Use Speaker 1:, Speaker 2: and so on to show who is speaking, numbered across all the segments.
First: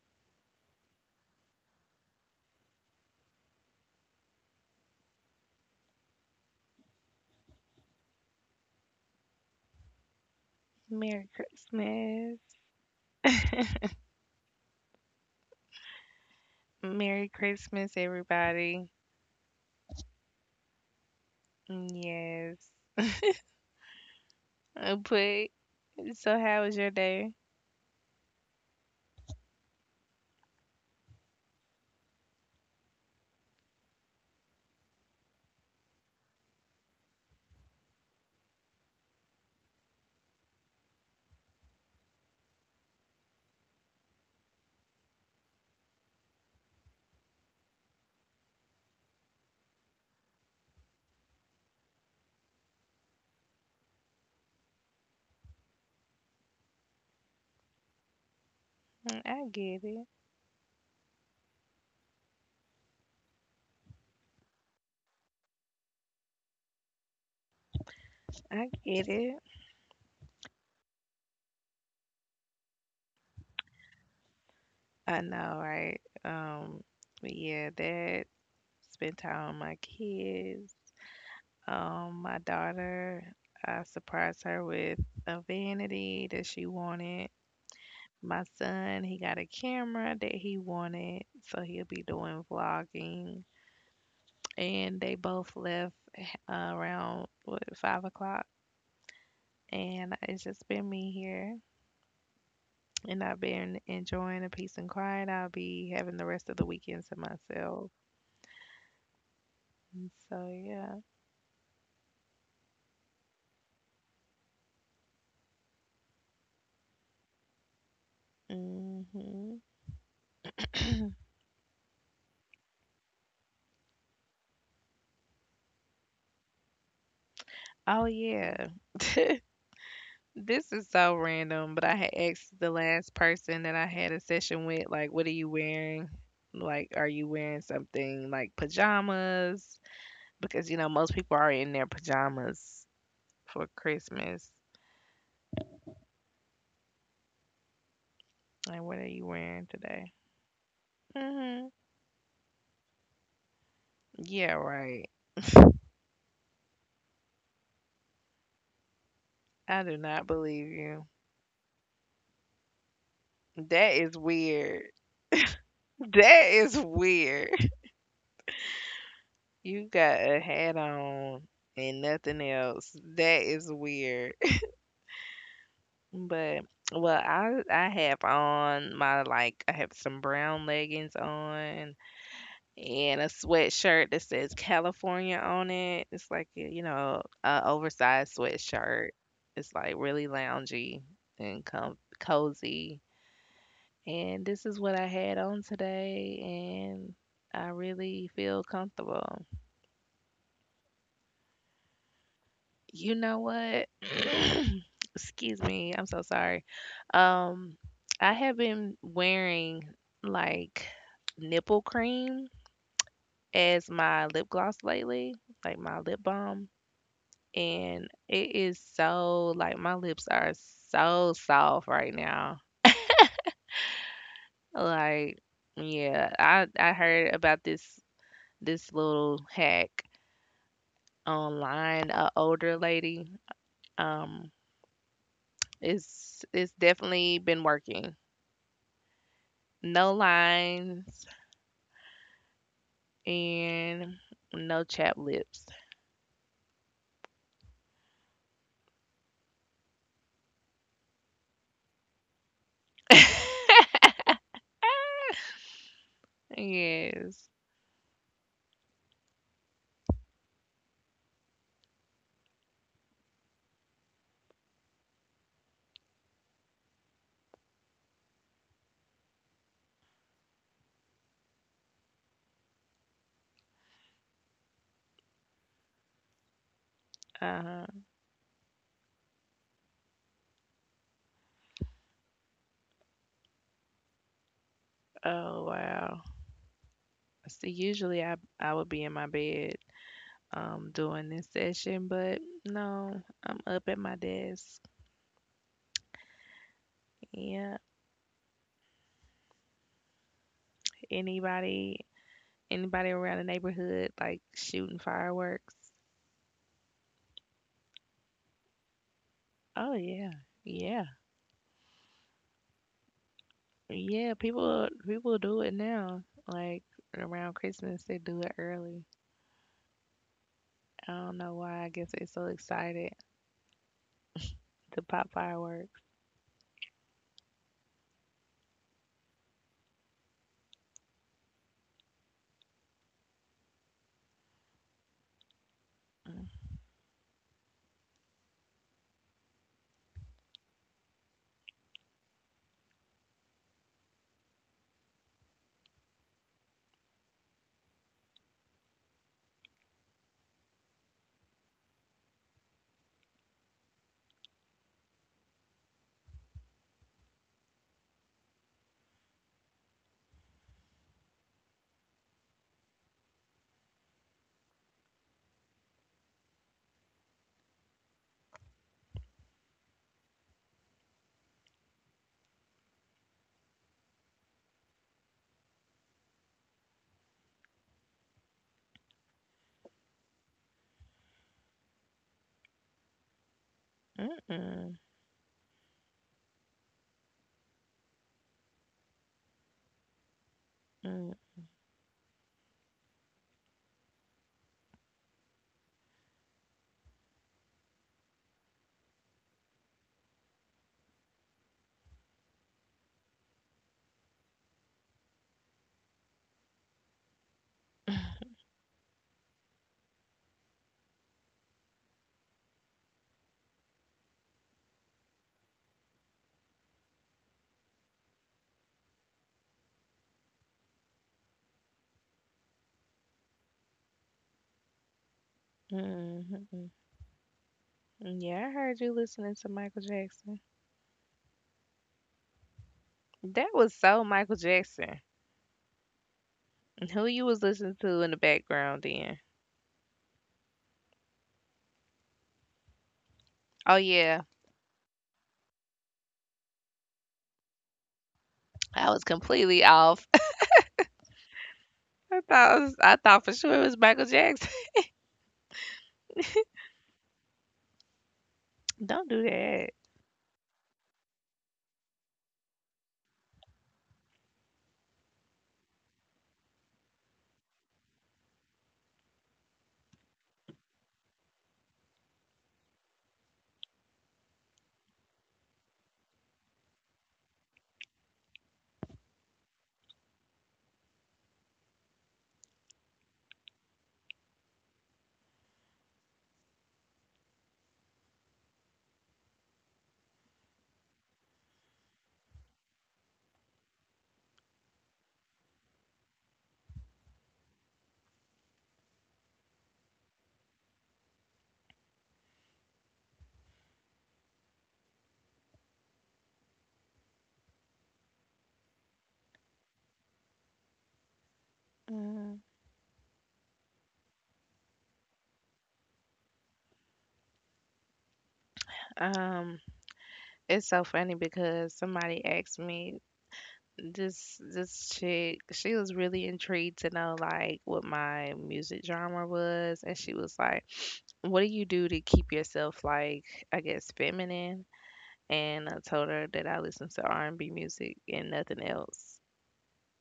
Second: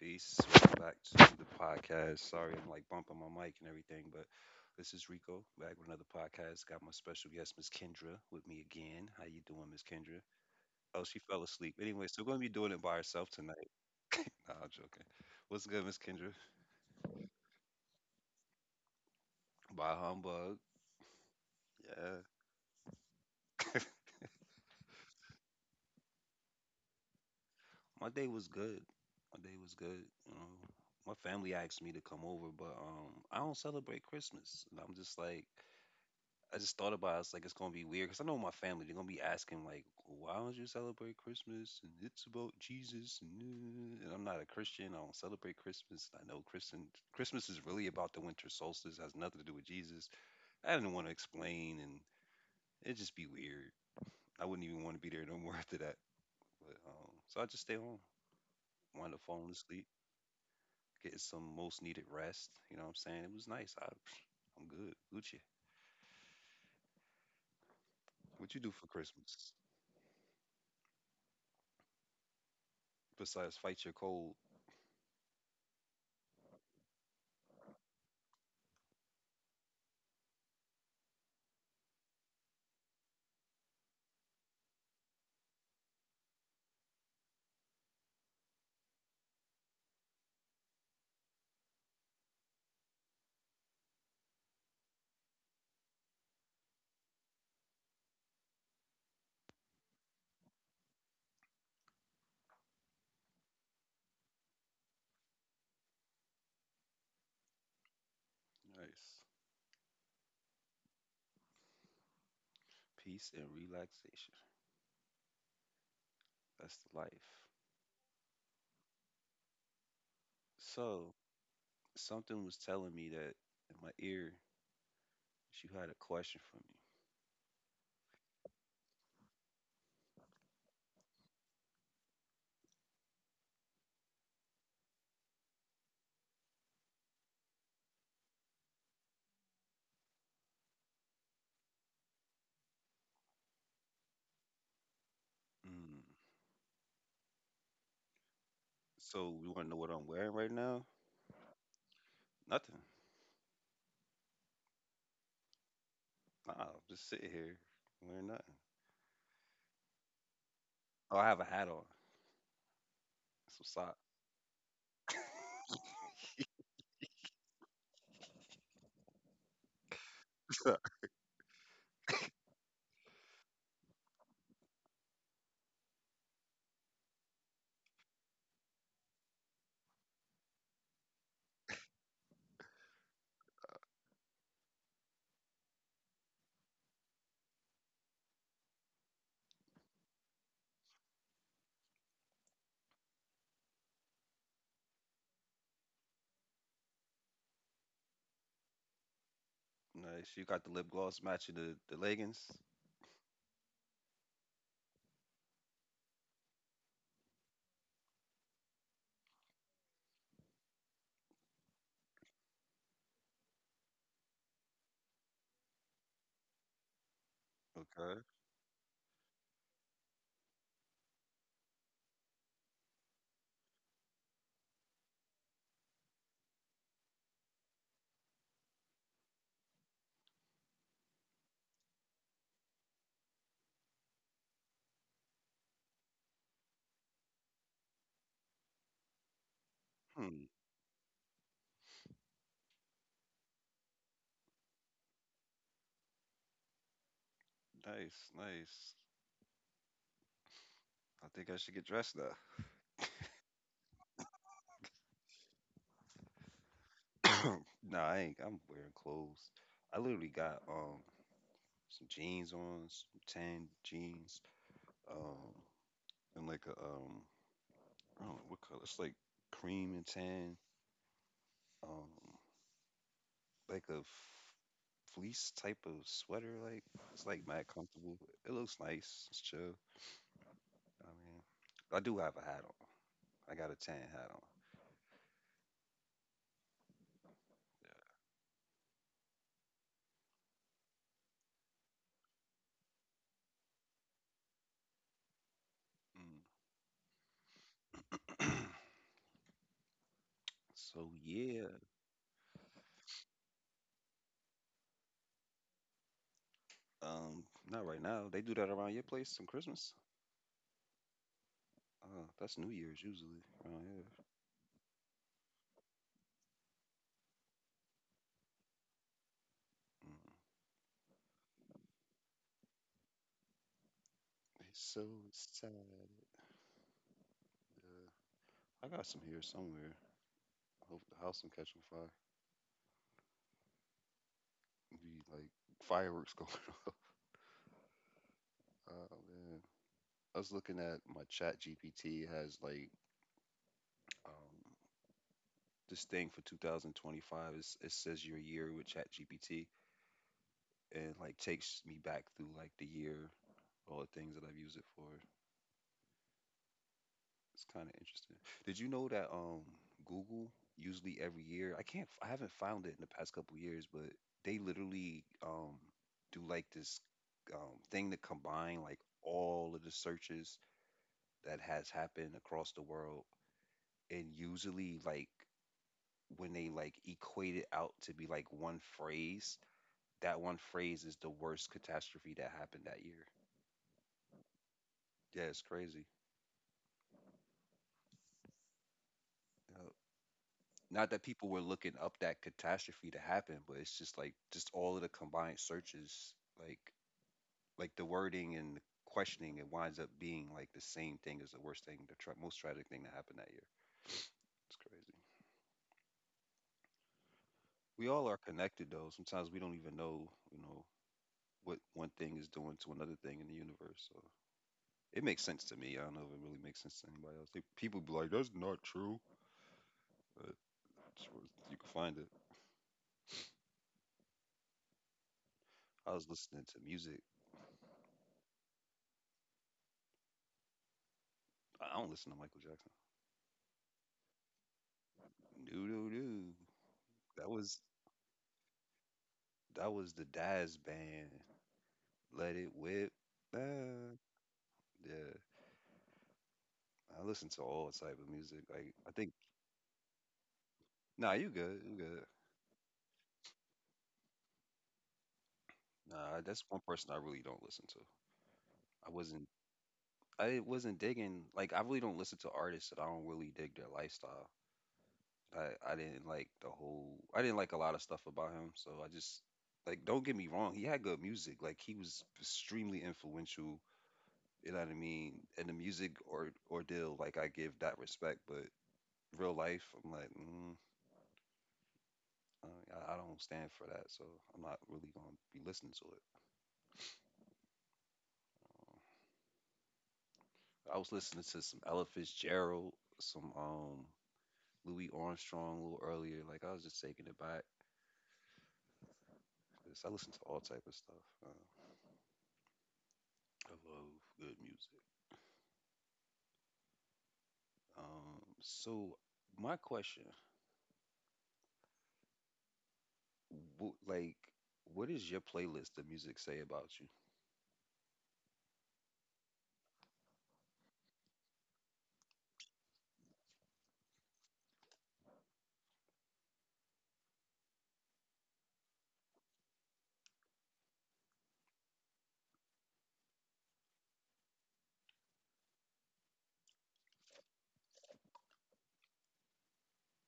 Speaker 1: Peace. Welcome back to the podcast. Sorry, I'm like bumping my mic and everything, but this is Rico back with another podcast. Got my special guest, Miss Kendra, with me again. How you doing, Miss Kendra? Oh, she
Speaker 2: Merry
Speaker 1: fell asleep. Anyway, so we're
Speaker 2: Christmas.
Speaker 1: gonna be doing it by herself tonight. Nah, I'm joking. What's good, Miss Kendra?
Speaker 2: Merry Christmas, everybody.
Speaker 1: By humbug. Yeah.
Speaker 2: Yes. But so, how was your day?
Speaker 1: My day was good. My day was good. My family asked me to come over, but I don't celebrate Christmas, and I'm just like. I just thought about it. I was like, it's gonna be weird because I know my family. They're gonna be asking like, why don't you celebrate Christmas? And it's about Jesus. And I'm not a Christian. I don't celebrate Christmas. I know Christian Christmas is really about the winter solstice. It has nothing to do with Jesus. I didn't want to explain, and it'd just be weird. I wouldn't even want to be there no more after that. But so I just stay home, wind up falling
Speaker 2: I
Speaker 1: asleep,
Speaker 2: get it.
Speaker 1: getting some most needed rest. You know what I'm saying? It was nice. I'm good. Gucci, what you do
Speaker 2: I
Speaker 1: for
Speaker 2: get it.
Speaker 1: Christmas besides fight your cold?
Speaker 2: I know, right? But yeah, that spent time with my kids. My daughter, I surprised her with a vanity that she wanted. My son, he got a camera that he wanted, so he'll be doing vlogging. And they both left around what, 5 o'clock. And it's just been me here, and I've been enjoying a peace and quiet. I'll be having the rest of the weekend to myself.
Speaker 1: Nice.
Speaker 2: And so yeah.
Speaker 1: Peace and relaxation. That's the life.
Speaker 2: hmm
Speaker 1: So something was telling me that in my ear, she had a question for me.
Speaker 2: Oh yeah. This is so random, but I had asked the last person that I had a session with, like, what are you wearing? Like, are you wearing something like pajamas? Because you know most people are in their pajamas for Christmas.
Speaker 1: Mm.
Speaker 2: Like, what are you
Speaker 1: So you want to know
Speaker 2: wearing
Speaker 1: what I'm
Speaker 2: today?
Speaker 1: wearing right now?
Speaker 2: Hmm
Speaker 1: Nothing.
Speaker 2: Yeah, right.
Speaker 1: Nah, I'm just sitting here wearing nothing.
Speaker 2: I do not believe you.
Speaker 1: Oh, I have a hat on, some socks.
Speaker 2: That is weird. That is weird. You got a hat on and nothing else. That is weird. But well, I have on my like I have some brown leggings on and a sweatshirt that says California on it. It's like, eh, you know, a oversized sweatshirt. It's like really loungy and cozy. And this is what I had on today, and I really feel comfortable.
Speaker 1: Nice. You got the lip gloss matching the leggings.
Speaker 2: You know what? Excuse me. I'm so sorry. Um, I have been wearing like nipple cream as my lip gloss lately, like my lip balm, and
Speaker 1: Okay.
Speaker 2: it is so like my lips are so soft right now. Like, yeah, I heard about this little hack online. A older lady, um, it's definitely been working. No
Speaker 1: Hmm.
Speaker 2: lines and no chap lips.
Speaker 1: Nice. Nice. I think I should get dressed now.
Speaker 2: Yes.
Speaker 1: Nah, I ain't. I'm wearing clothes. I literally got some jeans on, some tan jeans, um, and like a I don't know what color. It's like cream and tan, um, like a fleece type of sweater. Like it's like mad
Speaker 2: Uh-huh.
Speaker 1: comfortable. It looks nice. It's chill. I mean, I do have a hat on. I got a tan hat
Speaker 2: Oh wow. See, usually I would be in my bed during this session, but no, I'm up at my desk. Yeah,
Speaker 1: on. Mm. So
Speaker 2: anybody anybody around the neighborhood like shooting fireworks?
Speaker 1: um, not right now. They do that around your place on Christmas.
Speaker 2: Oh yeah. Yeah.
Speaker 1: That's New Year's usually around here.
Speaker 2: Yeah, people do it now. Like around Christmas they do it early.
Speaker 1: Mm.
Speaker 2: I don't know why. I guess they're so excited
Speaker 1: It's so
Speaker 2: to pop
Speaker 1: sad.
Speaker 2: fireworks.
Speaker 1: Uh, I got some here somewhere. Hope the house don't catch on fire. It'd be like fireworks going off. Oh man. I was looking at my chat GPT has like um this thing for 2025 is it says your year with chat GPT and like takes me back through like the year, all the things that I've used it for. It's kind of interesting. Did you know that Google usually every year, I haven't found it in the past couple years, but they literally do like this thing to combine like all of the searches that has happened across the world and usually like when they like equate it out to be like one phrase, that one phrase is the worst catastrophe that happened that year.
Speaker 2: Mm-mm,
Speaker 1: Yeah, it's crazy. Yeah. Not that
Speaker 2: mm-mm,
Speaker 1: people were looking up that catastrophe to happen, but it's just like just all of the combined searches, like like the wording and the questioning, it winds up being like the same thing as the worst thing, most tragic thing that happened that year. It's crazy. We all are connected, though. Sometimes we don't even know, you know, what one thing is doing to another thing in the universe. So it makes sense to me. I don't know if it really makes sense to anybody else. They, people be like, "That's not true," but it's where you can find it. I was listening to
Speaker 2: mm-mm.
Speaker 1: music.
Speaker 2: Yeah, I heard you listening to Michael Jackson.
Speaker 1: I don't listen to Michael Jackson.
Speaker 2: That was so Michael Jackson.
Speaker 1: Doo doo doo.
Speaker 2: And who
Speaker 1: That
Speaker 2: you was
Speaker 1: was
Speaker 2: listening to in the background then?
Speaker 1: that was the Daz band. Let it whip.
Speaker 2: Oh
Speaker 1: Ah,
Speaker 2: yeah,
Speaker 1: yeah, I listen to all type of music.
Speaker 2: I was completely off.
Speaker 1: Nah, you good, you good.
Speaker 2: I thought for sure it was Michael Jackson.
Speaker 1: Nah, that's one person I really don't listen to. I
Speaker 2: Don't
Speaker 1: wasn't
Speaker 2: do that.
Speaker 1: I wasn't digging. Like I really don't listen to artists that I don't really dig their lifestyle. I didn't like the whole I didn't like a lot of stuff about him. So I just like don't get me wrong, he had good music. Like he was extremely influential, you know what I mean? And the music or ordeal, like I give that respect, but real life, I'm like, mm, I don't stand for that. So I'm not really gonna be listening to it. Um, I was listening to some Ella Fitzgerald, some Louis Armstrong a little earlier. Like I was just taking it back, 'cause I listen to all type of stuff. I love good music. So my question,
Speaker 2: Mm,
Speaker 1: like, what does your playlist of music say about you?
Speaker 2: Um, it's so funny because somebody asked me this chick. She was really intrigued to know like what my music genre was, and she was like, "What do you do to keep yourself like I guess feminine?" And I told her that I listen to R and B music and nothing else.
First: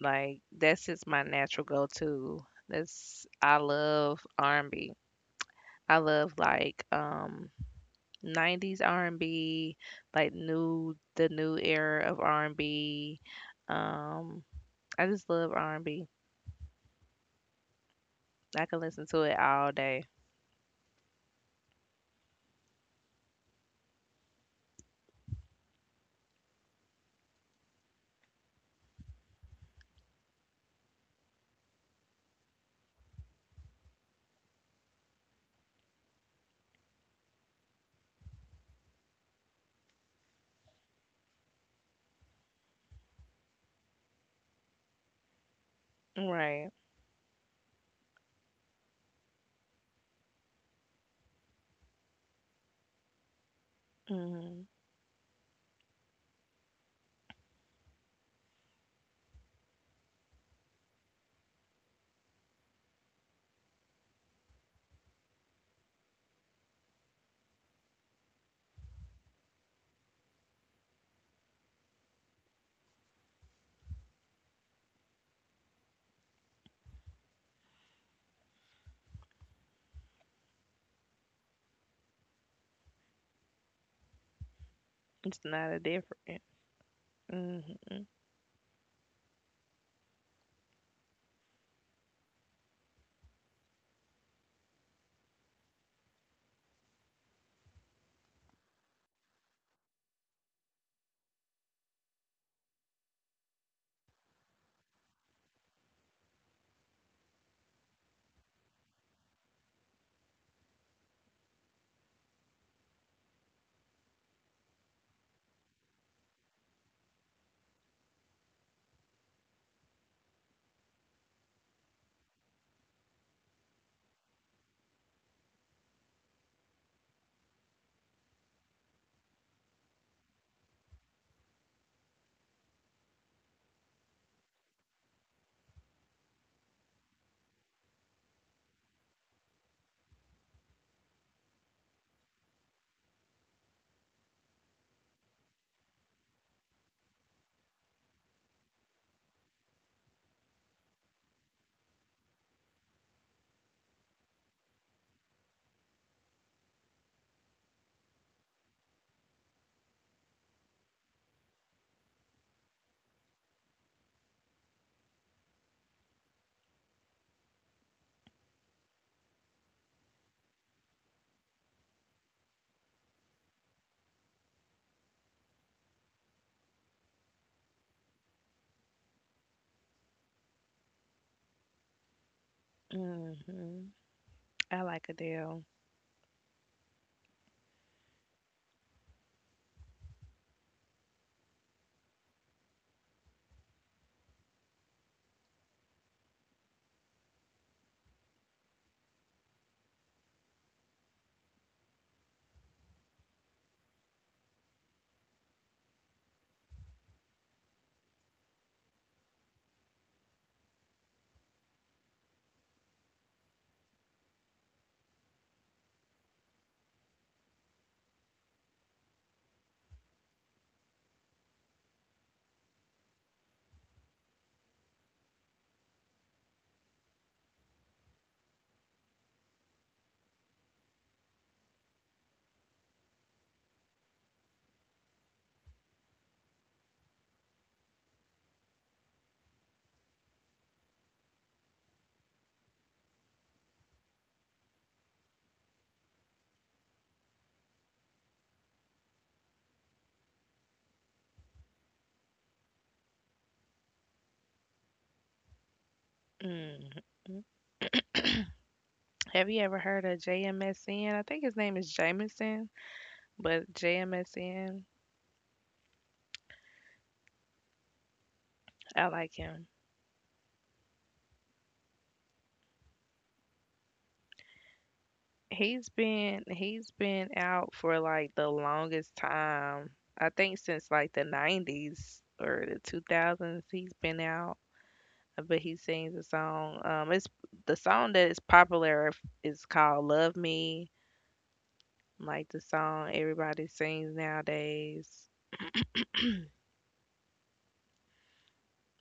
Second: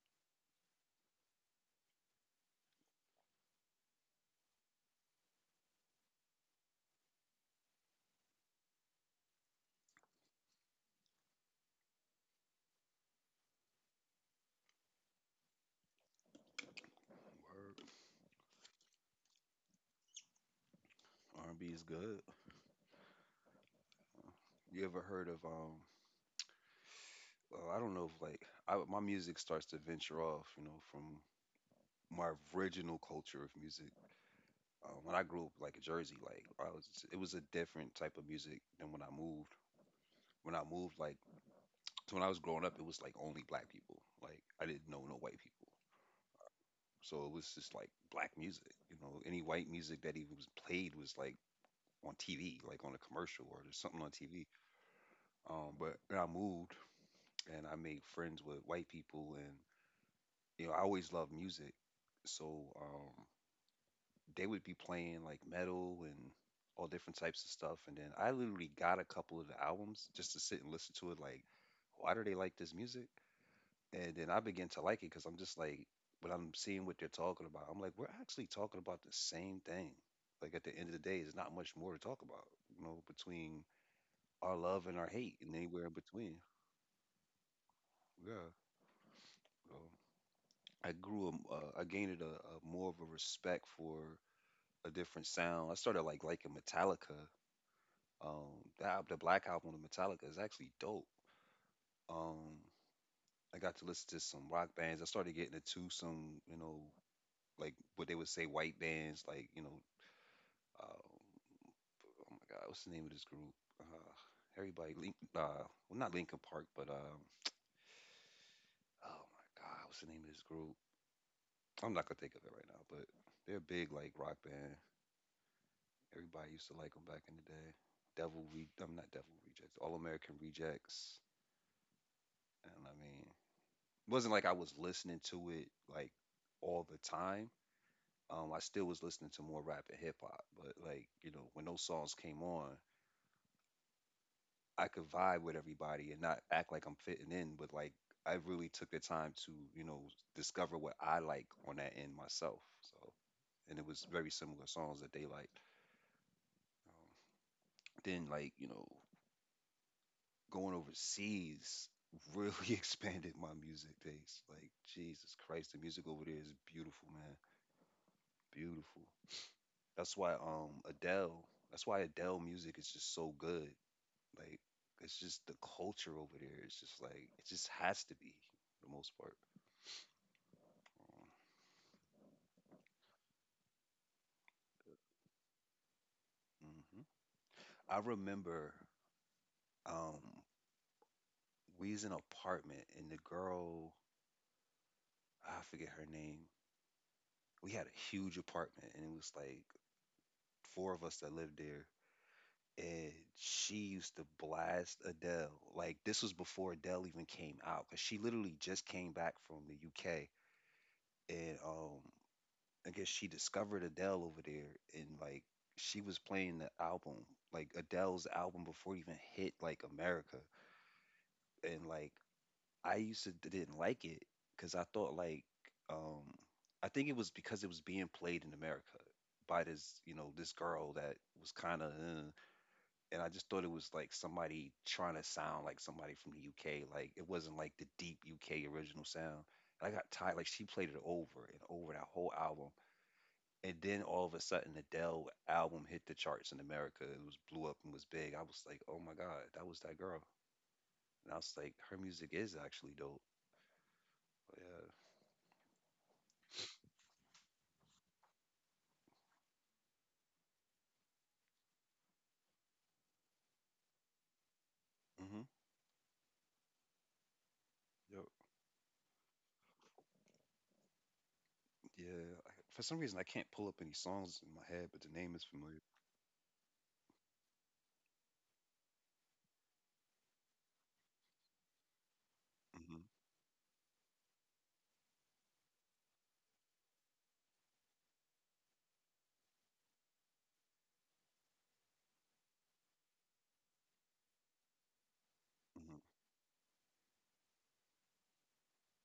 Speaker 2: Like that's just my natural go-to. That's I love r and B. I love like 90s R&B, like new the new era of R&B. Um I just love r and B.
Speaker 1: Word.
Speaker 2: I can listen to it all day.
Speaker 1: R&B is good. You ever heard of um? Well, I don't know if like my music starts to venture off, you know, from my original culture of music. When I grew up, like in Jersey, it was a different type of music than when I moved. When I moved, like so when I was growing up, it was like only black people. Like I didn't know no white people.
Speaker 2: Right.
Speaker 1: So it was just like black music, you know. Any white music that even was played was like on TV, like on a commercial or there's something on TV.
Speaker 2: hmm
Speaker 1: But then I moved and I made friends with white people, and you know I always loved music, so they would be playing like metal and all different types of stuff. And then I literally got a couple of the albums just to sit and listen to it. Like, why do they like this music? And then I begin to like it because I'm just like, when I'm seeing what they're talking about, I'm like, we're actually talking about the same thing. Like at the end of the day, there's not much more to talk about, you know, between our love and our hate
Speaker 2: It's
Speaker 1: and
Speaker 2: not a
Speaker 1: anywhere in between.
Speaker 2: different. Mm-hmm.
Speaker 1: Yeah. So I gained a more of a respect for a different sound. I started like liking Metallica. Um, the Black Album of Metallica is actually dope. Um, I got to listen to some rock bands. I started getting into some, you know, like what they would say white bands, like you know. Um, oh my God, what's the name of this group? Uh, everybody, well, not Lincoln Park, but oh my God, what's the name of this group? I'm not gonna think of it right now, but they're a big like rock band. Everybody used to like them back in the day. I'm not Devil Rejects, All American Rejects, and I mean, it wasn't like I was listening to it like all the time. I still was listening to more rap and hip hop, but like you know, when those songs came on, I could vibe with everybody and not act like I'm fitting in, but like I really took the time to, you know, discover what I like on that end myself. So, and it was very similar songs that they liked. Um, then, like, you know, going overseas really expanded my music taste. Like, Jesus Christ, the music over there is beautiful, man. Beautiful. That's why Adele, that's why Adele music is just so good. Like, it's just the culture over there. It's just like it just has to be for the most part.
Speaker 2: hmm I like Adele.
Speaker 1: Hmm. I remember um we was in an apartment and the girl, I forget her name. We had a huge apartment and it was like 4 of us that lived there. And she used to blast Adele. Like this was before Adele even came out, because she literally just came back from the UK. And I guess she discovered Adele over there and like she was playing the album, like Adele's album before it even hit like America, and like I used to didn't like it because I thought like um I think it was because it was being played in America by this, you know, this girl that was kind of and I just thought it was like somebody trying to sound like somebody from the UK, like it wasn't like the deep UK original sound. And I got tired like she played it over and over that whole album, and then all of a sudden Adele album hit the charts in America. It was blew up and was big. I was like, oh my god, that was that girl. And I was like, her music is actually dope. Yeah.
Speaker 2: Mm-hmm. Have you ever heard of JMSN? I think his name is Jamison, but JMSN.
Speaker 1: Hmm. Yo,
Speaker 2: I like him.
Speaker 1: yeah. I, for some reason, I can't pull up any songs in my head, but the name is familiar.
Speaker 2: He's been out for like the longest time. I think since like the 90s or the
Speaker 1: Hmm.
Speaker 2: 2000s he's been out, but he sings a song. It's the song that is popular is called Love Me, like the song everybody sings nowadays.
Speaker 1: Hmm.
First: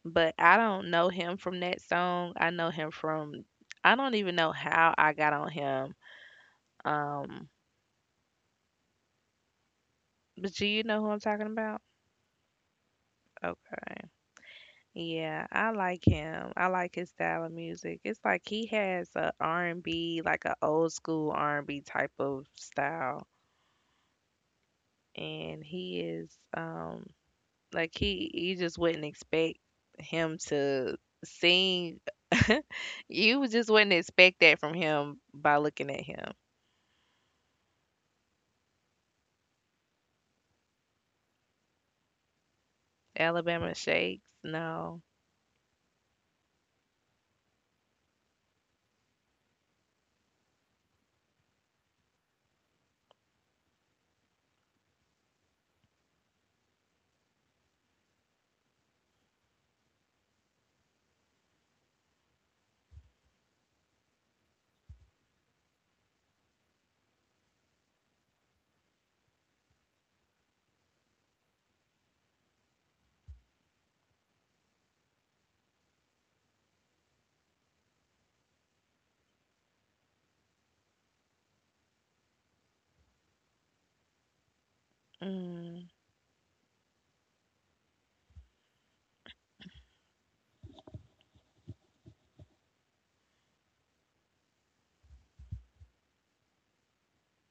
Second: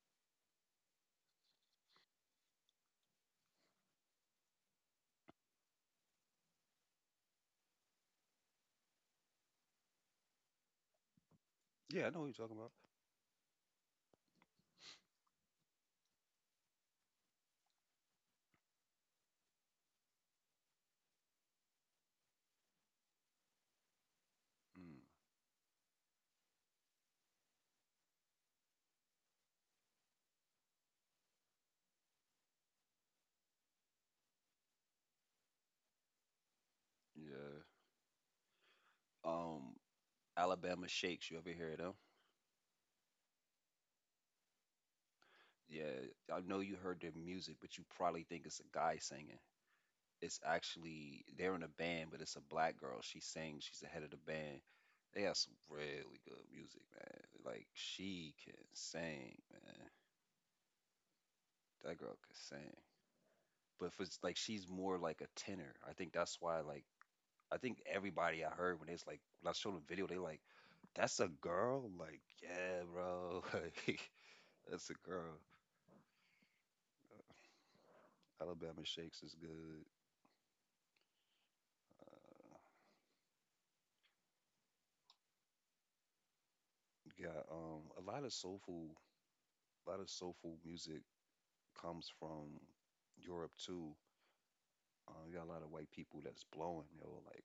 Speaker 2: But I don't know him from that song. I don't even know how I got on him. Um but do you know who I'm talking about?
Speaker 1: Yeah, I know what you're talking about.
Speaker 2: Okay. Yeah, I like him. I like his style of music. It's like he has a R and b like a old school R&B type of style,
Speaker 1: Mm,
Speaker 2: and he is like he you just wouldn't expect him to sing. You just wouldn't expect that from him by looking at him.
Speaker 1: yeah. Um, Alabama Shakes. You ever hear them?
Speaker 2: Alabama Shakes, no.
Speaker 1: Yeah, I know you heard their music, but you probably think it's a guy singing. It's actually they're in a band, but it's a black girl. She sings. She's the head of the band. They got some really good music, man. Like she can sing, man. That girl can sing. But if it's like she's more like a tenor, I think that's why like I think everybody I heard when it's like when I showed them video, they like, "That's a girl." Like, yeah, bro. Like, that's a girl. Alabama Shakes is good. Uh,
Speaker 2: Mm,
Speaker 1: got a lot of soulful, a lot of soulful music comes from Europe too. You got a lot of white people that's blowing, yo. Like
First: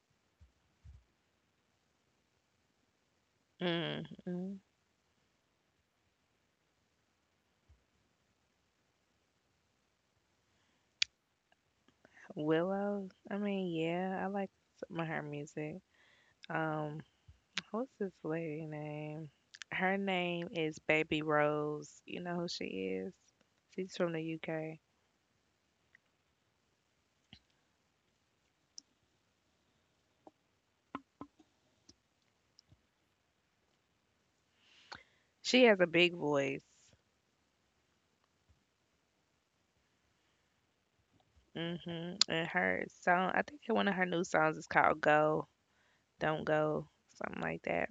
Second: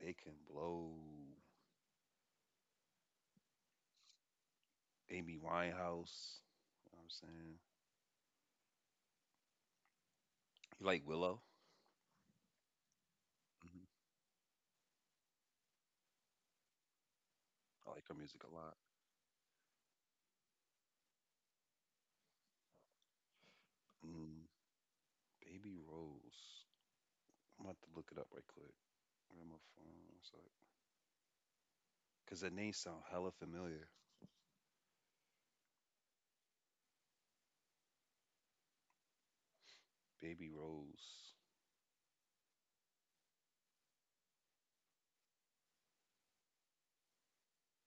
Speaker 1: they can blow.
Speaker 2: mm, mm.
Speaker 1: Amy Winehouse. You know what I'm saying? You like Willow?
Speaker 2: Willow, I mean,
Speaker 1: Hmm.
Speaker 2: yeah, I like some of her music. Um, What's
Speaker 1: I like
Speaker 2: this
Speaker 1: her music a
Speaker 2: lady
Speaker 1: lot.
Speaker 2: name? Her name is Baby Rose. You know who she is? She's from the
Speaker 1: Mm,
Speaker 2: UK.
Speaker 1: Baby Rose. I'm about to look it up right quick. Gramophone. What's Cause that name sound hella familiar.
Speaker 2: She has a big voice.
Speaker 1: Baby Rose.
Speaker 2: Hmm And her song, I think one of her new songs is called Go, Don't Go, something like that.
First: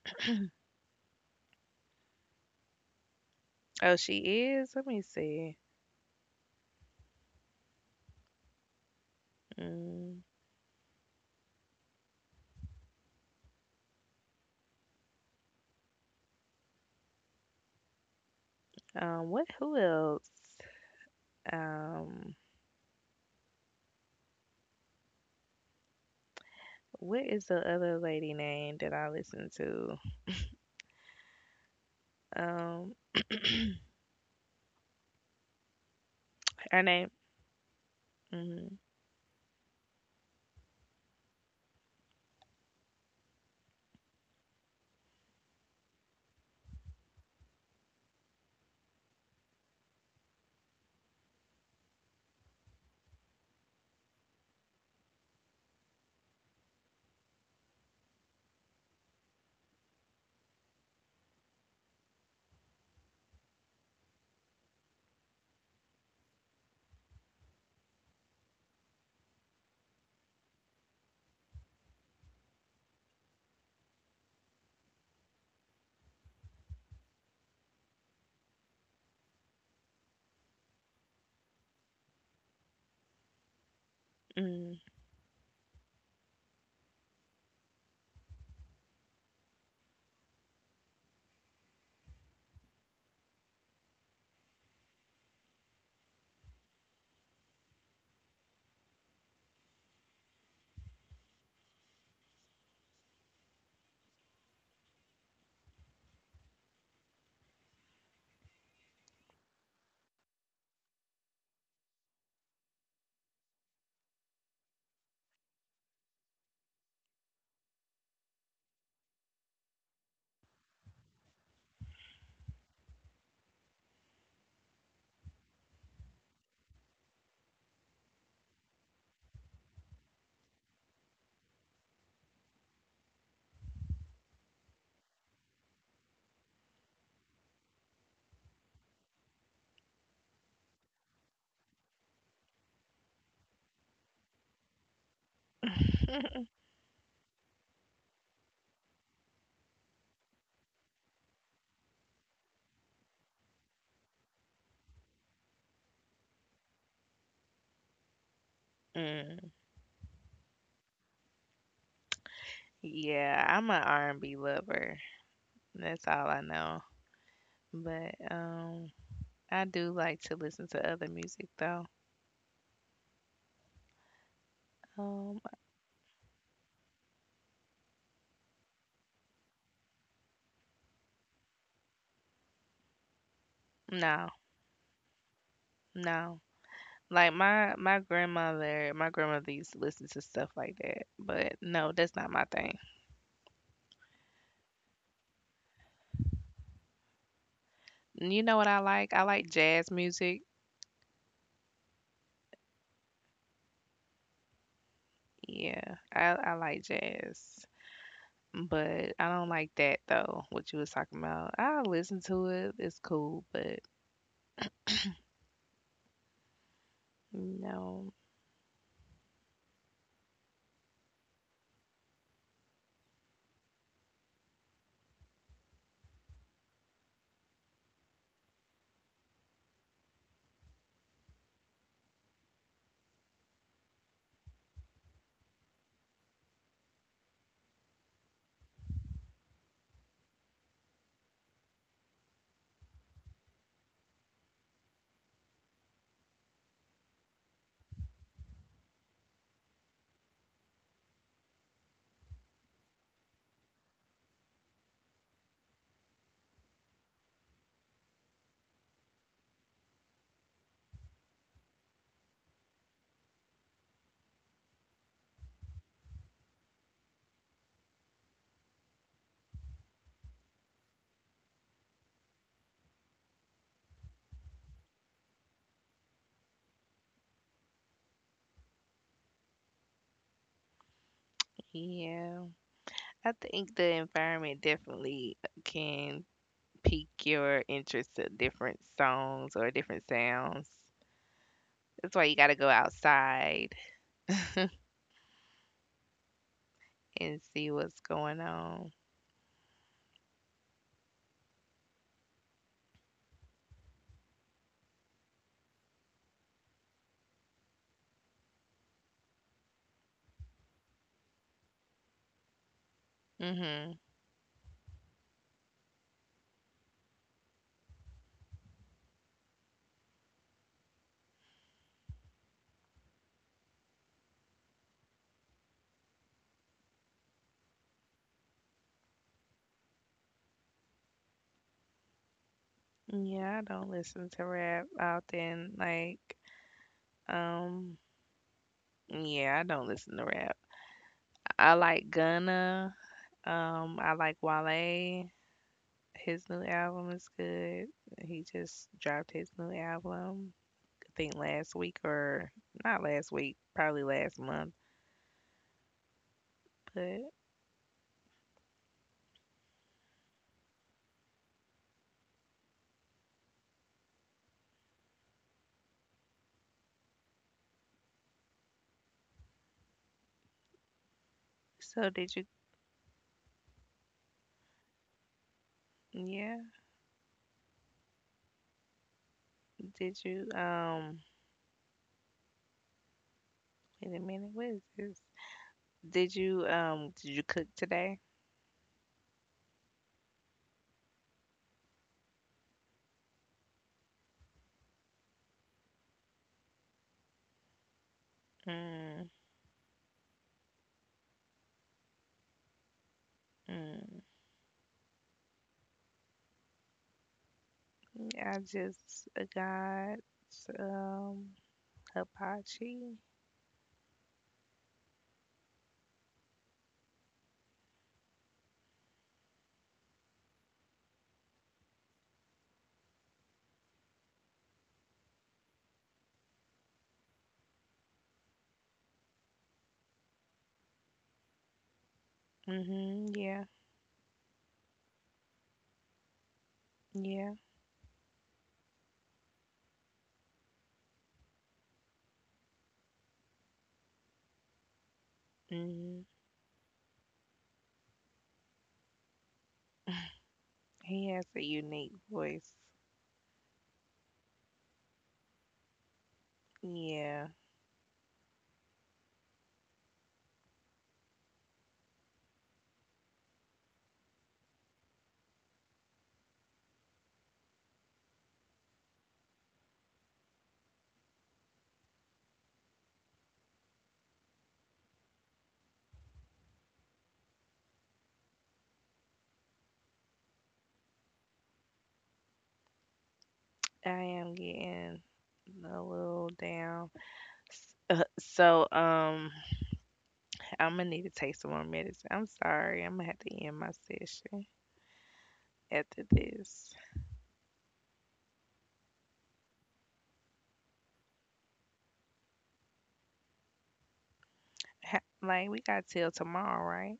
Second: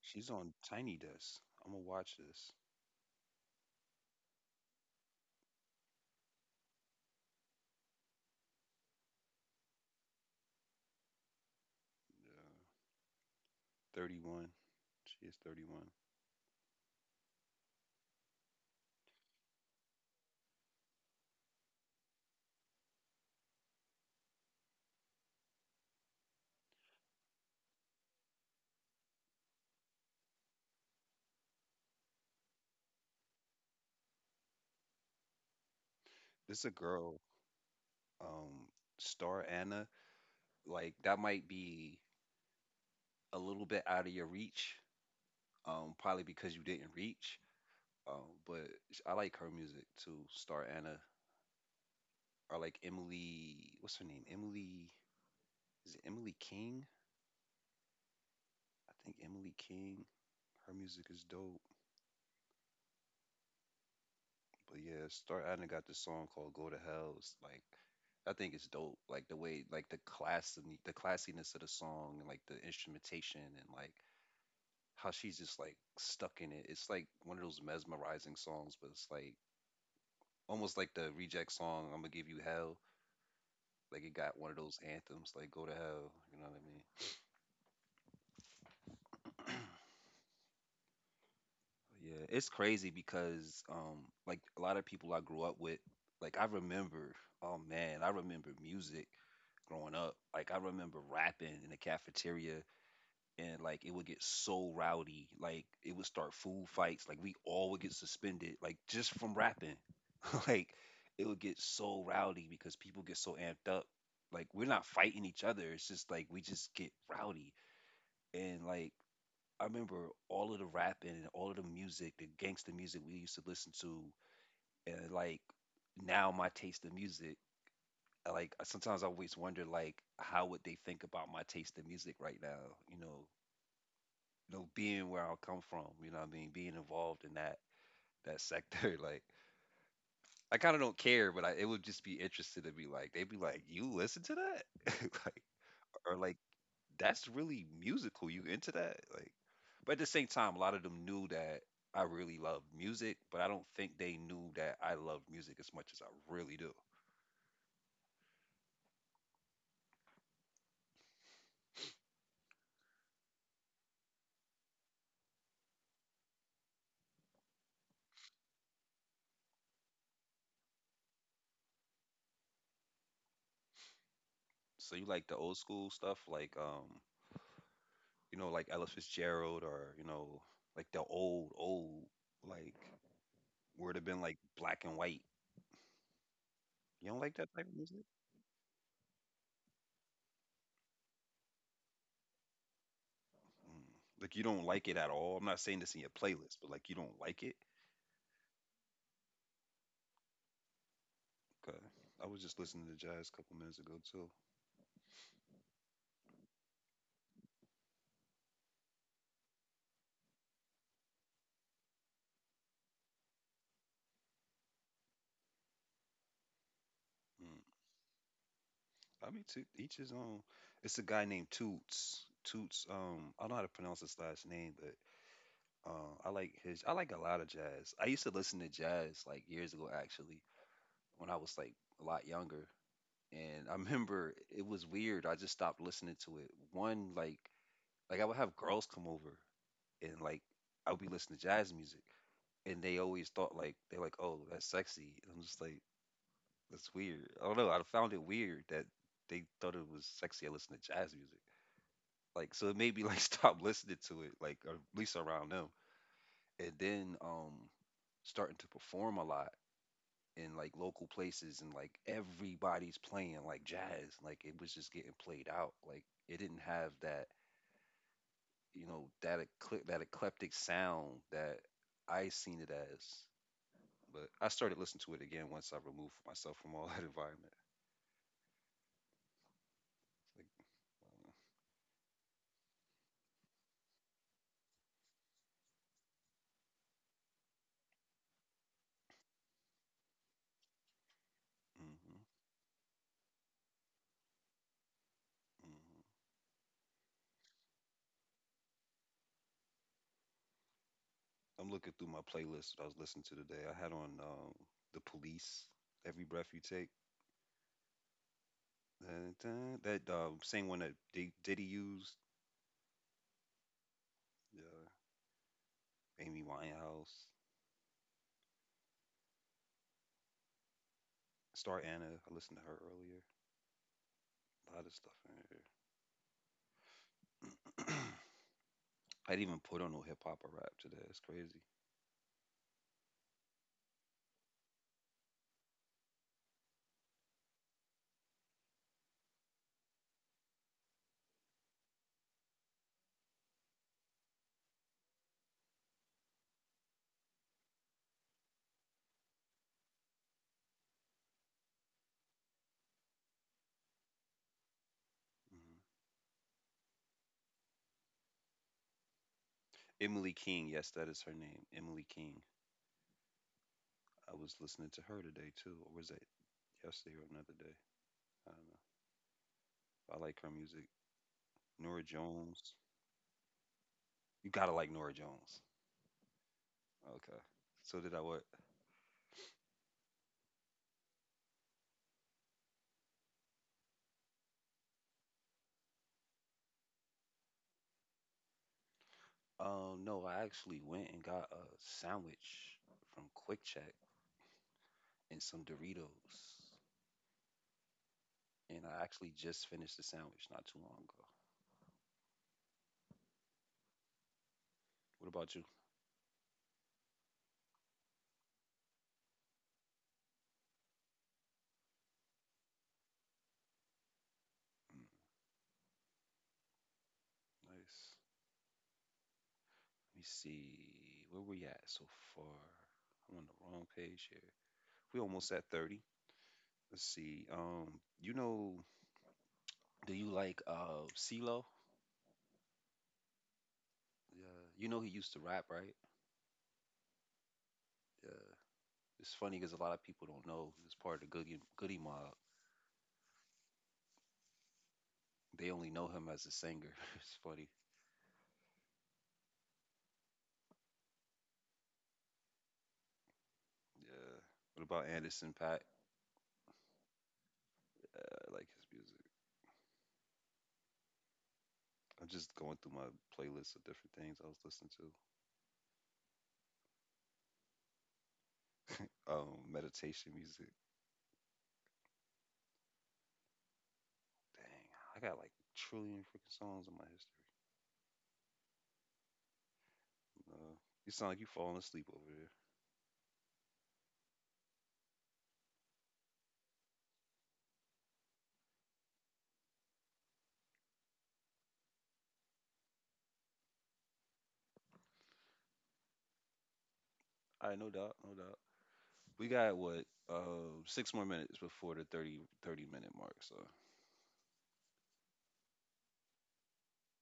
Speaker 1: She's on Tiny Desk. I'm gonna watch this.
Speaker 2: Oh, she is? Let me see. Mm,
Speaker 1: Yeah. 31. She is 31.
Speaker 2: what, who else? Um, what is the other lady name that I listen to? Um,
Speaker 1: This a
Speaker 2: her name.
Speaker 1: girl. Um,
Speaker 2: Mm,
Speaker 1: Star Anna. Like that might be a little bit out of your reach. Probably because you didn't reach. But I like her music too. Star Anna or like Emily. What's her name? Emily. Is it Emily King? I think Emily King. Her music is dope. But yeah, start. Adna got this song called "Go to Hell." It's like I think it's dope. Like the way, like the classiness of the song, and like the instrumentation, and like how she's just like stuck in it. It's like one of those mesmerizing songs, but it's like almost like the reject song "I'm gonna give you hell." Like it got one of those
Speaker 2: mm,
Speaker 1: anthems, like "Go to Hell." You know what I mean? Yeah, it's crazy because like a lot of people I grew up with, like I remember, oh man, I remember music growing up. Like I remember rapping in the cafeteria and like it would get so rowdy. Like it would start food fights. Like we all would get suspended like just from rapping. Like it would get so rowdy because people get so amped up. Like we're not fighting each other. It's just like we just get rowdy. And like I remember all of the rapping and all of the music, the gangster music we used to listen to, and like now my taste in music. I like sometimes I always wonder, like, how would they think about my taste in music right now? You know, being where I come from, you know what I mean, being involved in that sector. Like, I kind of don't care, but it would just be interesting to be like, they'd be like, you listen to that? like. Or like that's really musical. You into that? Like, but at the same time, a lot of them knew that I really love music, but I don't think they knew that I love music as much as I really do.
Speaker 2: mm. Yeah, I'm an R&B lover. That's all I know. But I do like to listen to other music though.
Speaker 1: So you like the
Speaker 2: Um
Speaker 1: old school stuff, like you know, like Ella Fitzgerald, or you know, like the old old, like where it have been
Speaker 2: no,
Speaker 1: like black and white.
Speaker 2: no.
Speaker 1: You don't
Speaker 2: Like
Speaker 1: like that type
Speaker 2: my
Speaker 1: of
Speaker 2: my
Speaker 1: music?
Speaker 2: grandmother, my grandmother used to listen to stuff like that. But no, that's not my thing.
Speaker 1: Mm. Like you don't like it at all. I'm not saying this in your playlist, but like you don't like it.
Speaker 2: You know what I like? I like jazz music.
Speaker 1: Okay, I was just listening to jazz a couple minutes ago too.
Speaker 2: Yeah, I like jazz. But I don't like that though, what you was talking about. I listen to it. It's cool, but
Speaker 1: Mm.
Speaker 2: no.
Speaker 1: I mean, to each his own. It's a guy named Toots. Toots. I don't know how to pronounce his last name, but I like his. I like a lot of jazz. I used to listen to jazz like years ago, actually, when I was like a lot younger. And I remember it was weird. I just stopped listening to it. One, like I would have girls come over, and like I would be listening to jazz music, and they always thought like they're like, oh, that's sexy. And I'm just like, that's weird. I don't know. I found it weird that they thought it was sexy. I listen to jazz music. Like so it made me like stop listening to it, like or at least around them. And then starting to perform a lot in like local places and like everybody's playing like jazz. Like it was just getting played out. Like it didn't have that, you know, that that eclectic sound that I seen it as. But I started listening to it again once I removed myself from all that environment. Like, uh,
Speaker 2: Yeah. I think the environment definitely can pique your interest to different songs or different sounds.
Speaker 1: mm-hmm,
Speaker 2: That's why you got to go outside
Speaker 1: mm-hmm.
Speaker 2: and see what's going on.
Speaker 1: I'm looking through my playlist that I was listening to today. I had on the Police, "Every Breath You Take." Dun, dun. That same one that Diddy used,
Speaker 2: Mhm.
Speaker 1: uh, Amy Winehouse, Star Anna. I listened to her earlier. A lot of stuff in here. I didn't even put on no hip hop or rap today. It's crazy.
Speaker 2: Yeah, I don't listen to rap often. Like, um, yeah, I don't listen to rap. I like Gunna. I like Wale. His new album is good. He just dropped his new album. Think last week or not last week, probably last month.
Speaker 1: hmm
Speaker 2: But
Speaker 1: Emily King, yes, that is her name. Emily King. I was listening to her today too, or was that yesterday or another day? I don't know. I like her music. Nora
Speaker 2: so did you?
Speaker 1: Jones. You gotta like Nora Jones.
Speaker 2: Yeah,
Speaker 1: Okay. So did I what?
Speaker 2: did you? Wait a minute, what is this? Did you? Did you cook today?
Speaker 1: No, I actually went and got a sandwich from Quick Check and some Doritos, and I actually
Speaker 2: Mm,
Speaker 1: just finished the sandwich not too long ago.
Speaker 2: mm.
Speaker 1: What about you?
Speaker 2: Yeah, I just got um hibachi.
Speaker 1: Mm, nice. Let me see where we at so far. I'm on the wrong page here. We almost at 30. Let's see. You know, do you like CeeLo?
Speaker 2: Mhm. Yeah.
Speaker 1: Yeah, you know he used to rap, right?
Speaker 2: Yeah.
Speaker 1: Yeah. It's funny because a lot of people don't know he was part of the Goody Goody Mob. They only know
Speaker 2: Mhm.
Speaker 1: him as a singer. It's funny.
Speaker 2: He has a unique voice.
Speaker 1: Yeah. What about Anderson Paak?
Speaker 2: Yeah,
Speaker 1: I like his music. I'm just going through my playlist of different things I was listening to. Meditation music. Dang, I got like a trillion freaking songs in my history. No, you sound like you falling asleep over there.
Speaker 2: I am getting a little down. S- uh, so um I'm gonna need to take some more medicine. I'm sorry. I'm gonna have to end my session after this.
Speaker 1: All right, no doubt, no doubt. We got what? Six more minutes before the thirty minute mark. So,
Speaker 2: Ha- Like we got till tomorrow, right?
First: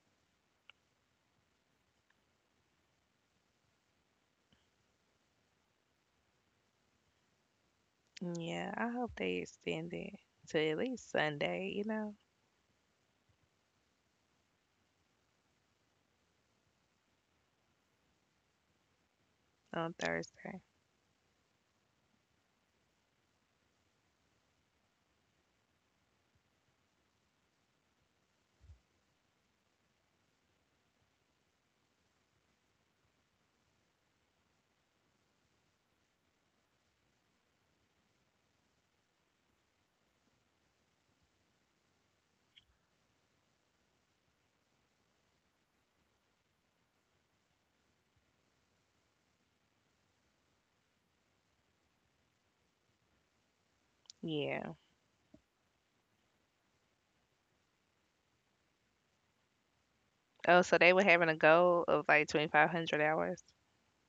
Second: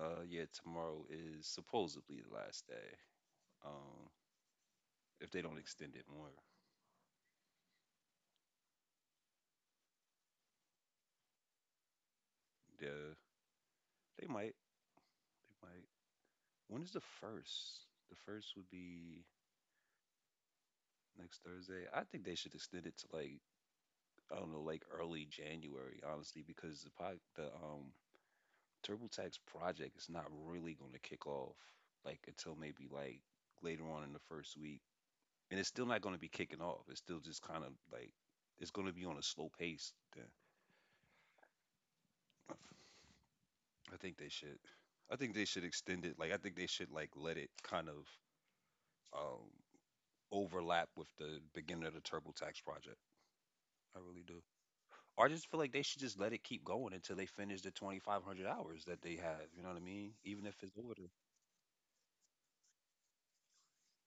Speaker 1: yeah, tomorrow is supposedly the last day. Um, if they don't extend it more,
Speaker 2: Yeah. I hope they extend it to at least Sunday. You know,
Speaker 1: yeah, they might. They might. When is the first? The first would be
Speaker 2: on Thursday.
Speaker 1: next Thursday. I think they should extend it to like I don't know, like early January, honestly, because the TurboTax project is not really going to kick off like until maybe like later on in the first week, and it's still not going to be kicking off. It's still just kind of like it's going to be on a slow pace. Then I think they should. I think they should extend it. Like I think they should like let it kind of um overlap with the beginning of the TurboTax project. I really do.
Speaker 2: Yeah.
Speaker 1: I just feel like they should just let it keep going until they finish the 2,500 hours that they have. You know what I mean? Even if
Speaker 2: Oh, so
Speaker 1: it's
Speaker 2: they
Speaker 1: over,
Speaker 2: were having a goal of like 2,500 hours.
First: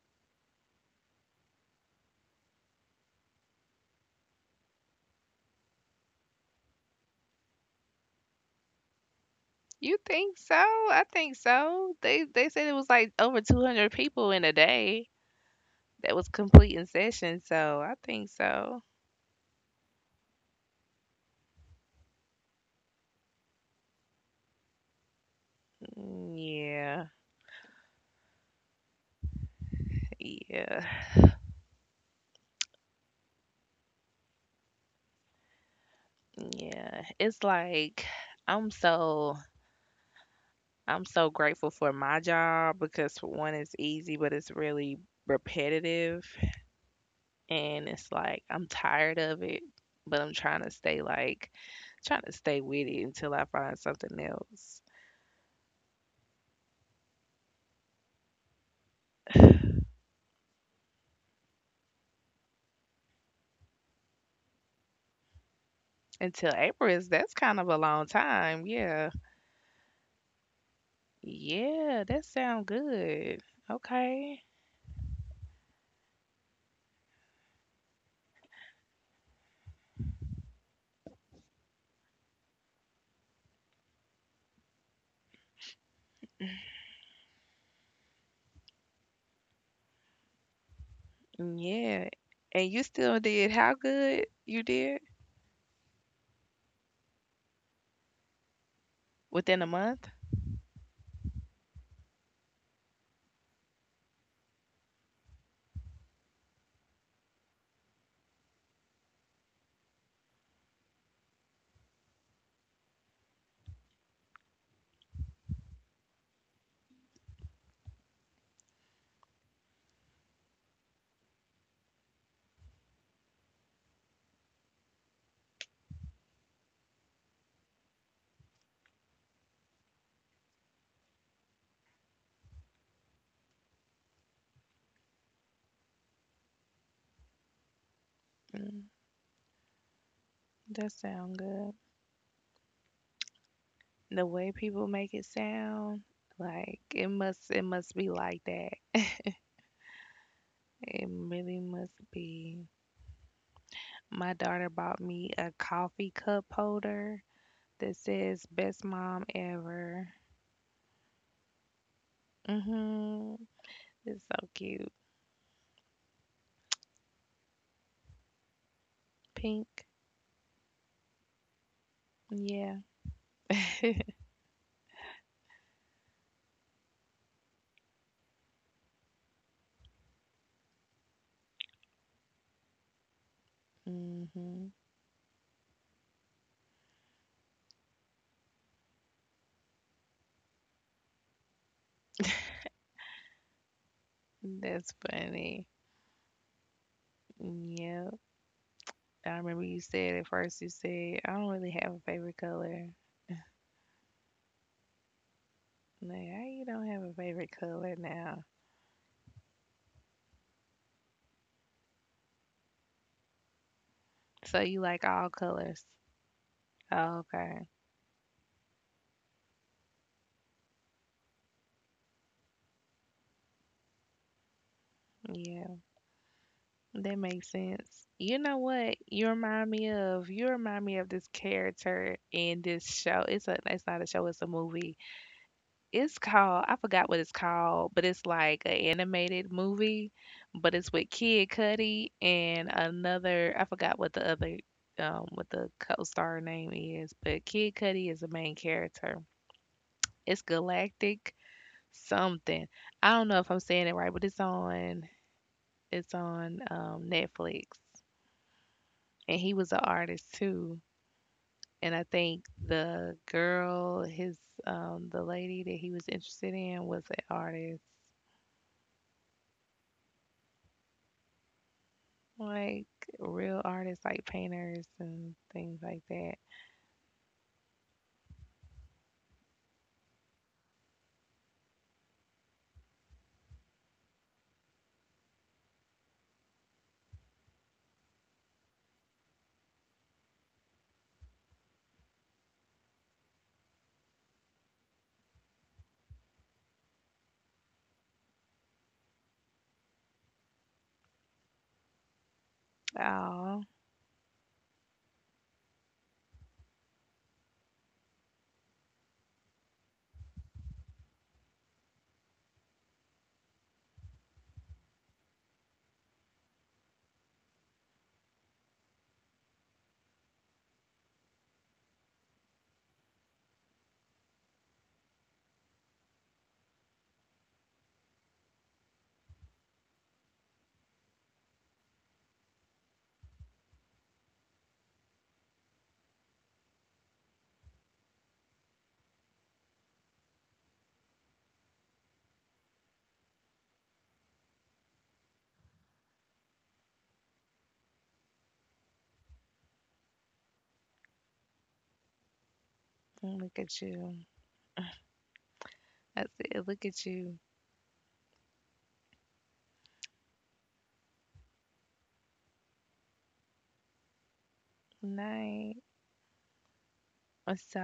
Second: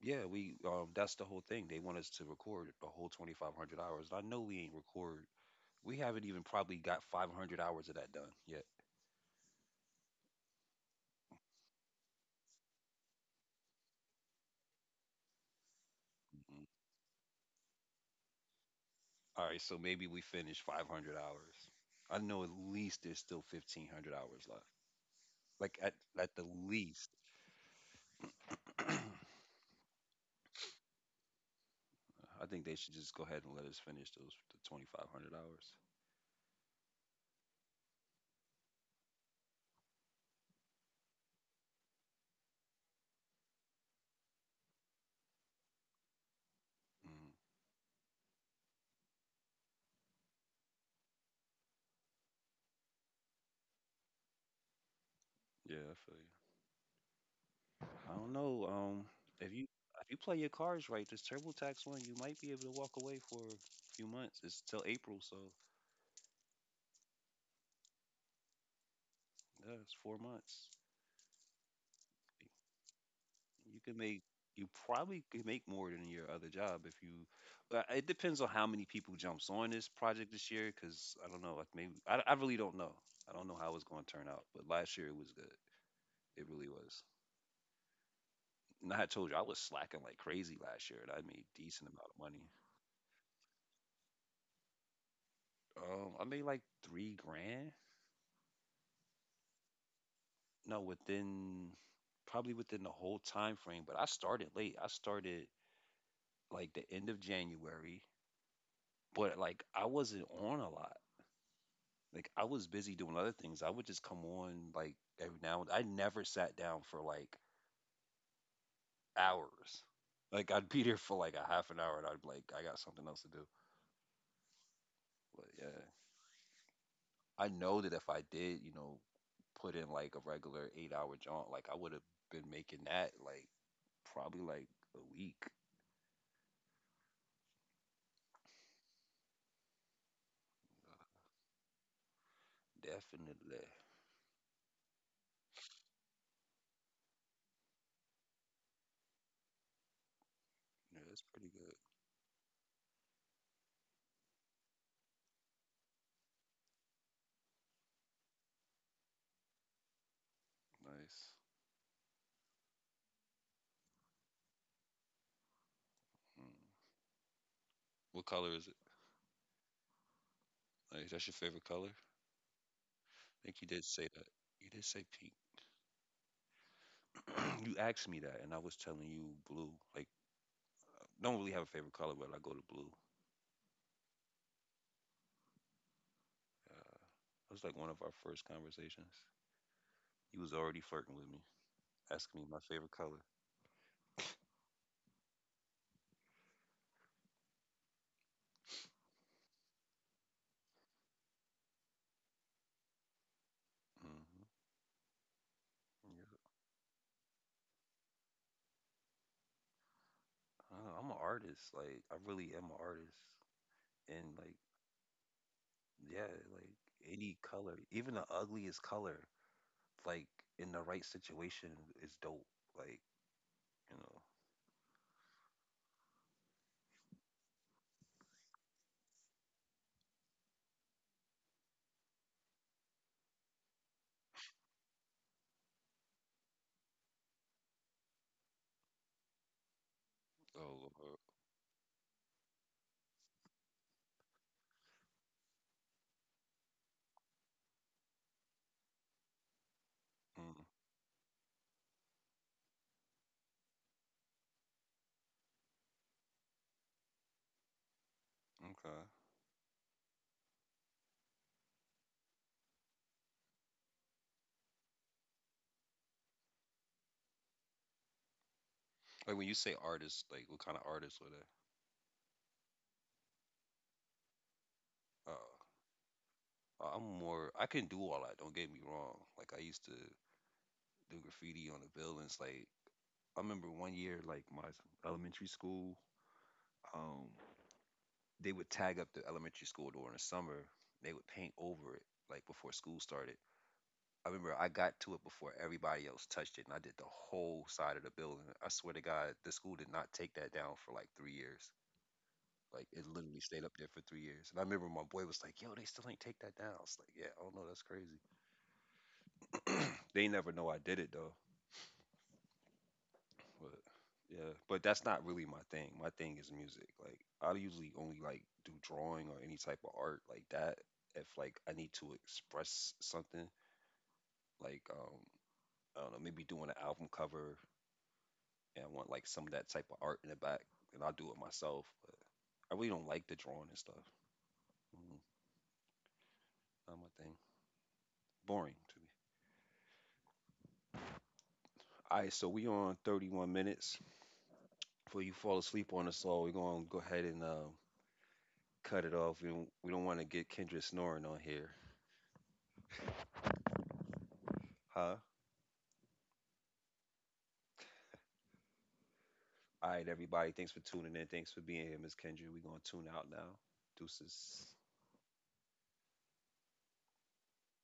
Speaker 1: yeah, we that's the whole thing. They want us to record the whole 2,500 hours. I know we ain't record. We haven't even probably got 500 hours of that done yet.
Speaker 2: You think so? I think so. They said it was like over 200 people in a day that was
Speaker 1: Mm.
Speaker 2: completing sessions. So I think so.
Speaker 1: All right, so maybe we finish 500 hours. I know at least there's still 1,500 hours left. Like at
Speaker 2: Mm,
Speaker 1: the least,
Speaker 2: yeah. Yeah.
Speaker 1: I think they should just go ahead and let us finish those the 2,500 hours.
Speaker 2: Yeah, it's like I'm so I'm so grateful for my job because for one it's easy, but it's really repetitive,
Speaker 1: Mm.
Speaker 2: and it's like I'm tired of it, but I'm trying to stay like trying to stay with it until I find something else.
Speaker 1: Yeah, I feel you. I don't know. If you if you play your cards right, this TurboTax one, you might be able to walk away for a few months. It's till April, so
Speaker 2: Until April is that's kind of a long time. Yeah.
Speaker 1: yeah, it's 4 months.
Speaker 2: Yeah, that sound good.
Speaker 1: You can make
Speaker 2: Okay.
Speaker 1: you probably could make more than your other job if you. But it depends on how many people jumps on this project this year, because I don't know. Like maybe I really don't know. I don't know how it's going to turn out. But last year it was good. It really was. And I told you I was slacking like crazy last year, and I made
Speaker 2: Mm,
Speaker 1: decent amount
Speaker 2: yeah.
Speaker 1: of money.
Speaker 2: And you still did how good you did
Speaker 1: I made like 3 grand
Speaker 2: within a month?
Speaker 1: no, within probably within the whole time frame, but I started late. I started like the end of January, but like I wasn't on a lot. Like I was busy doing other things. I would just come on like every now and I never sat down for like hours. Like I'd be there for like a half an hour and I'd be like, I got something else to do. But yeah. I know that if I did, you know, put in like a regular 8-hour jaunt, like I would have been making that like probably like a week.
Speaker 2: Mm, that sound good.
Speaker 1: Definitely.
Speaker 2: The way people make it sound, like it must be like that.
Speaker 1: Yeah,
Speaker 2: It
Speaker 1: that's pretty
Speaker 2: really
Speaker 1: good.
Speaker 2: must be. My daughter bought me a coffee cup holder that says "Best Mom Ever."
Speaker 1: Nice.
Speaker 2: Mhm. It's so cute.
Speaker 1: Mm. What color is it?
Speaker 2: Pink.
Speaker 1: Like, that's your favorite color? I
Speaker 2: Yeah.
Speaker 1: think you did say that. You did say pink. you asked me that, and I was telling you blue. Like, I don't really have a favorite color, but I go to blue.
Speaker 2: Mhm.
Speaker 1: Uh, that was like one of our first conversations. You was already flirting with me, asking me my favorite color.
Speaker 2: That's funny. Yep. I remember you said at first you said I don't really have a favorite color.
Speaker 1: hmm
Speaker 2: Like, how you don't have a favorite color now?
Speaker 1: I don't know, I'm an artist. Like, I really am an artist. And like,
Speaker 2: So you like all colors?
Speaker 1: yeah, like
Speaker 2: Oh,
Speaker 1: any
Speaker 2: okay.
Speaker 1: color, even the ugliest color, like in the right situation, is dope. Like, you know.
Speaker 2: Yeah, that makes sense. You know what? You remind me of this character in this show. It's a it's not a show, it's a movie. It's called I forgot what it's called, but it's like an animated movie, but
Speaker 1: Oh,
Speaker 2: it's
Speaker 1: Lord.
Speaker 2: with Kid Cudi and another I forgot what the other what the co-star name is, but Kid Cudi is the main character. It's
Speaker 1: Mm,
Speaker 2: Galactic something. I don't know if I'm saying it right, but it's on Netflix.
Speaker 1: okay.
Speaker 2: And he was an artist too. And I think the girl, his the lady that he was interested in was an artist,
Speaker 1: Like when you say artists, like what kind of artists were they?
Speaker 2: like real artists, like painters and
Speaker 1: Oh,
Speaker 2: things like that.
Speaker 1: I'm more. I can do all that. Don't get me wrong. Like I used to do graffiti on the buildings. Like I remember one year, like my elementary school, um, they would tag up the elementary school during the summer. They would paint over it, like before school started. I remember I got to it before everybody else touched it, and I did the whole side of the building. I swear to God, the school did not take that down for like 3 years. Like it literally
Speaker 2: Oh,
Speaker 1: stayed up there for 3 years. And I remember my boy was like, "Yo, they still ain't take that down." I was like, "Yeah, I don't know, that's crazy." They never know I did it though. But yeah, but that's not really my thing. My thing is music. Like I usually only like do drawing or any type of art like that if like I need to express something. Like I don't know, maybe doing an album cover and I want like some of that type of art in the back, and I'll do it myself. But I really don't like the drawing and stuff. Mm, not my thing. Boring to me. All right, so we on 31 minutes. Before you fall asleep on us all, we're gonna go ahead and cut it off. We don't want to get Kendra snoring on here,
Speaker 2: look at you!
Speaker 1: huh?
Speaker 2: That's it. Look at you.
Speaker 1: All right, everybody. Thanks for tuning in. Thanks for being here, Miss Kendra. We're gonna tune out now. Deuces.
Speaker 2: Night. So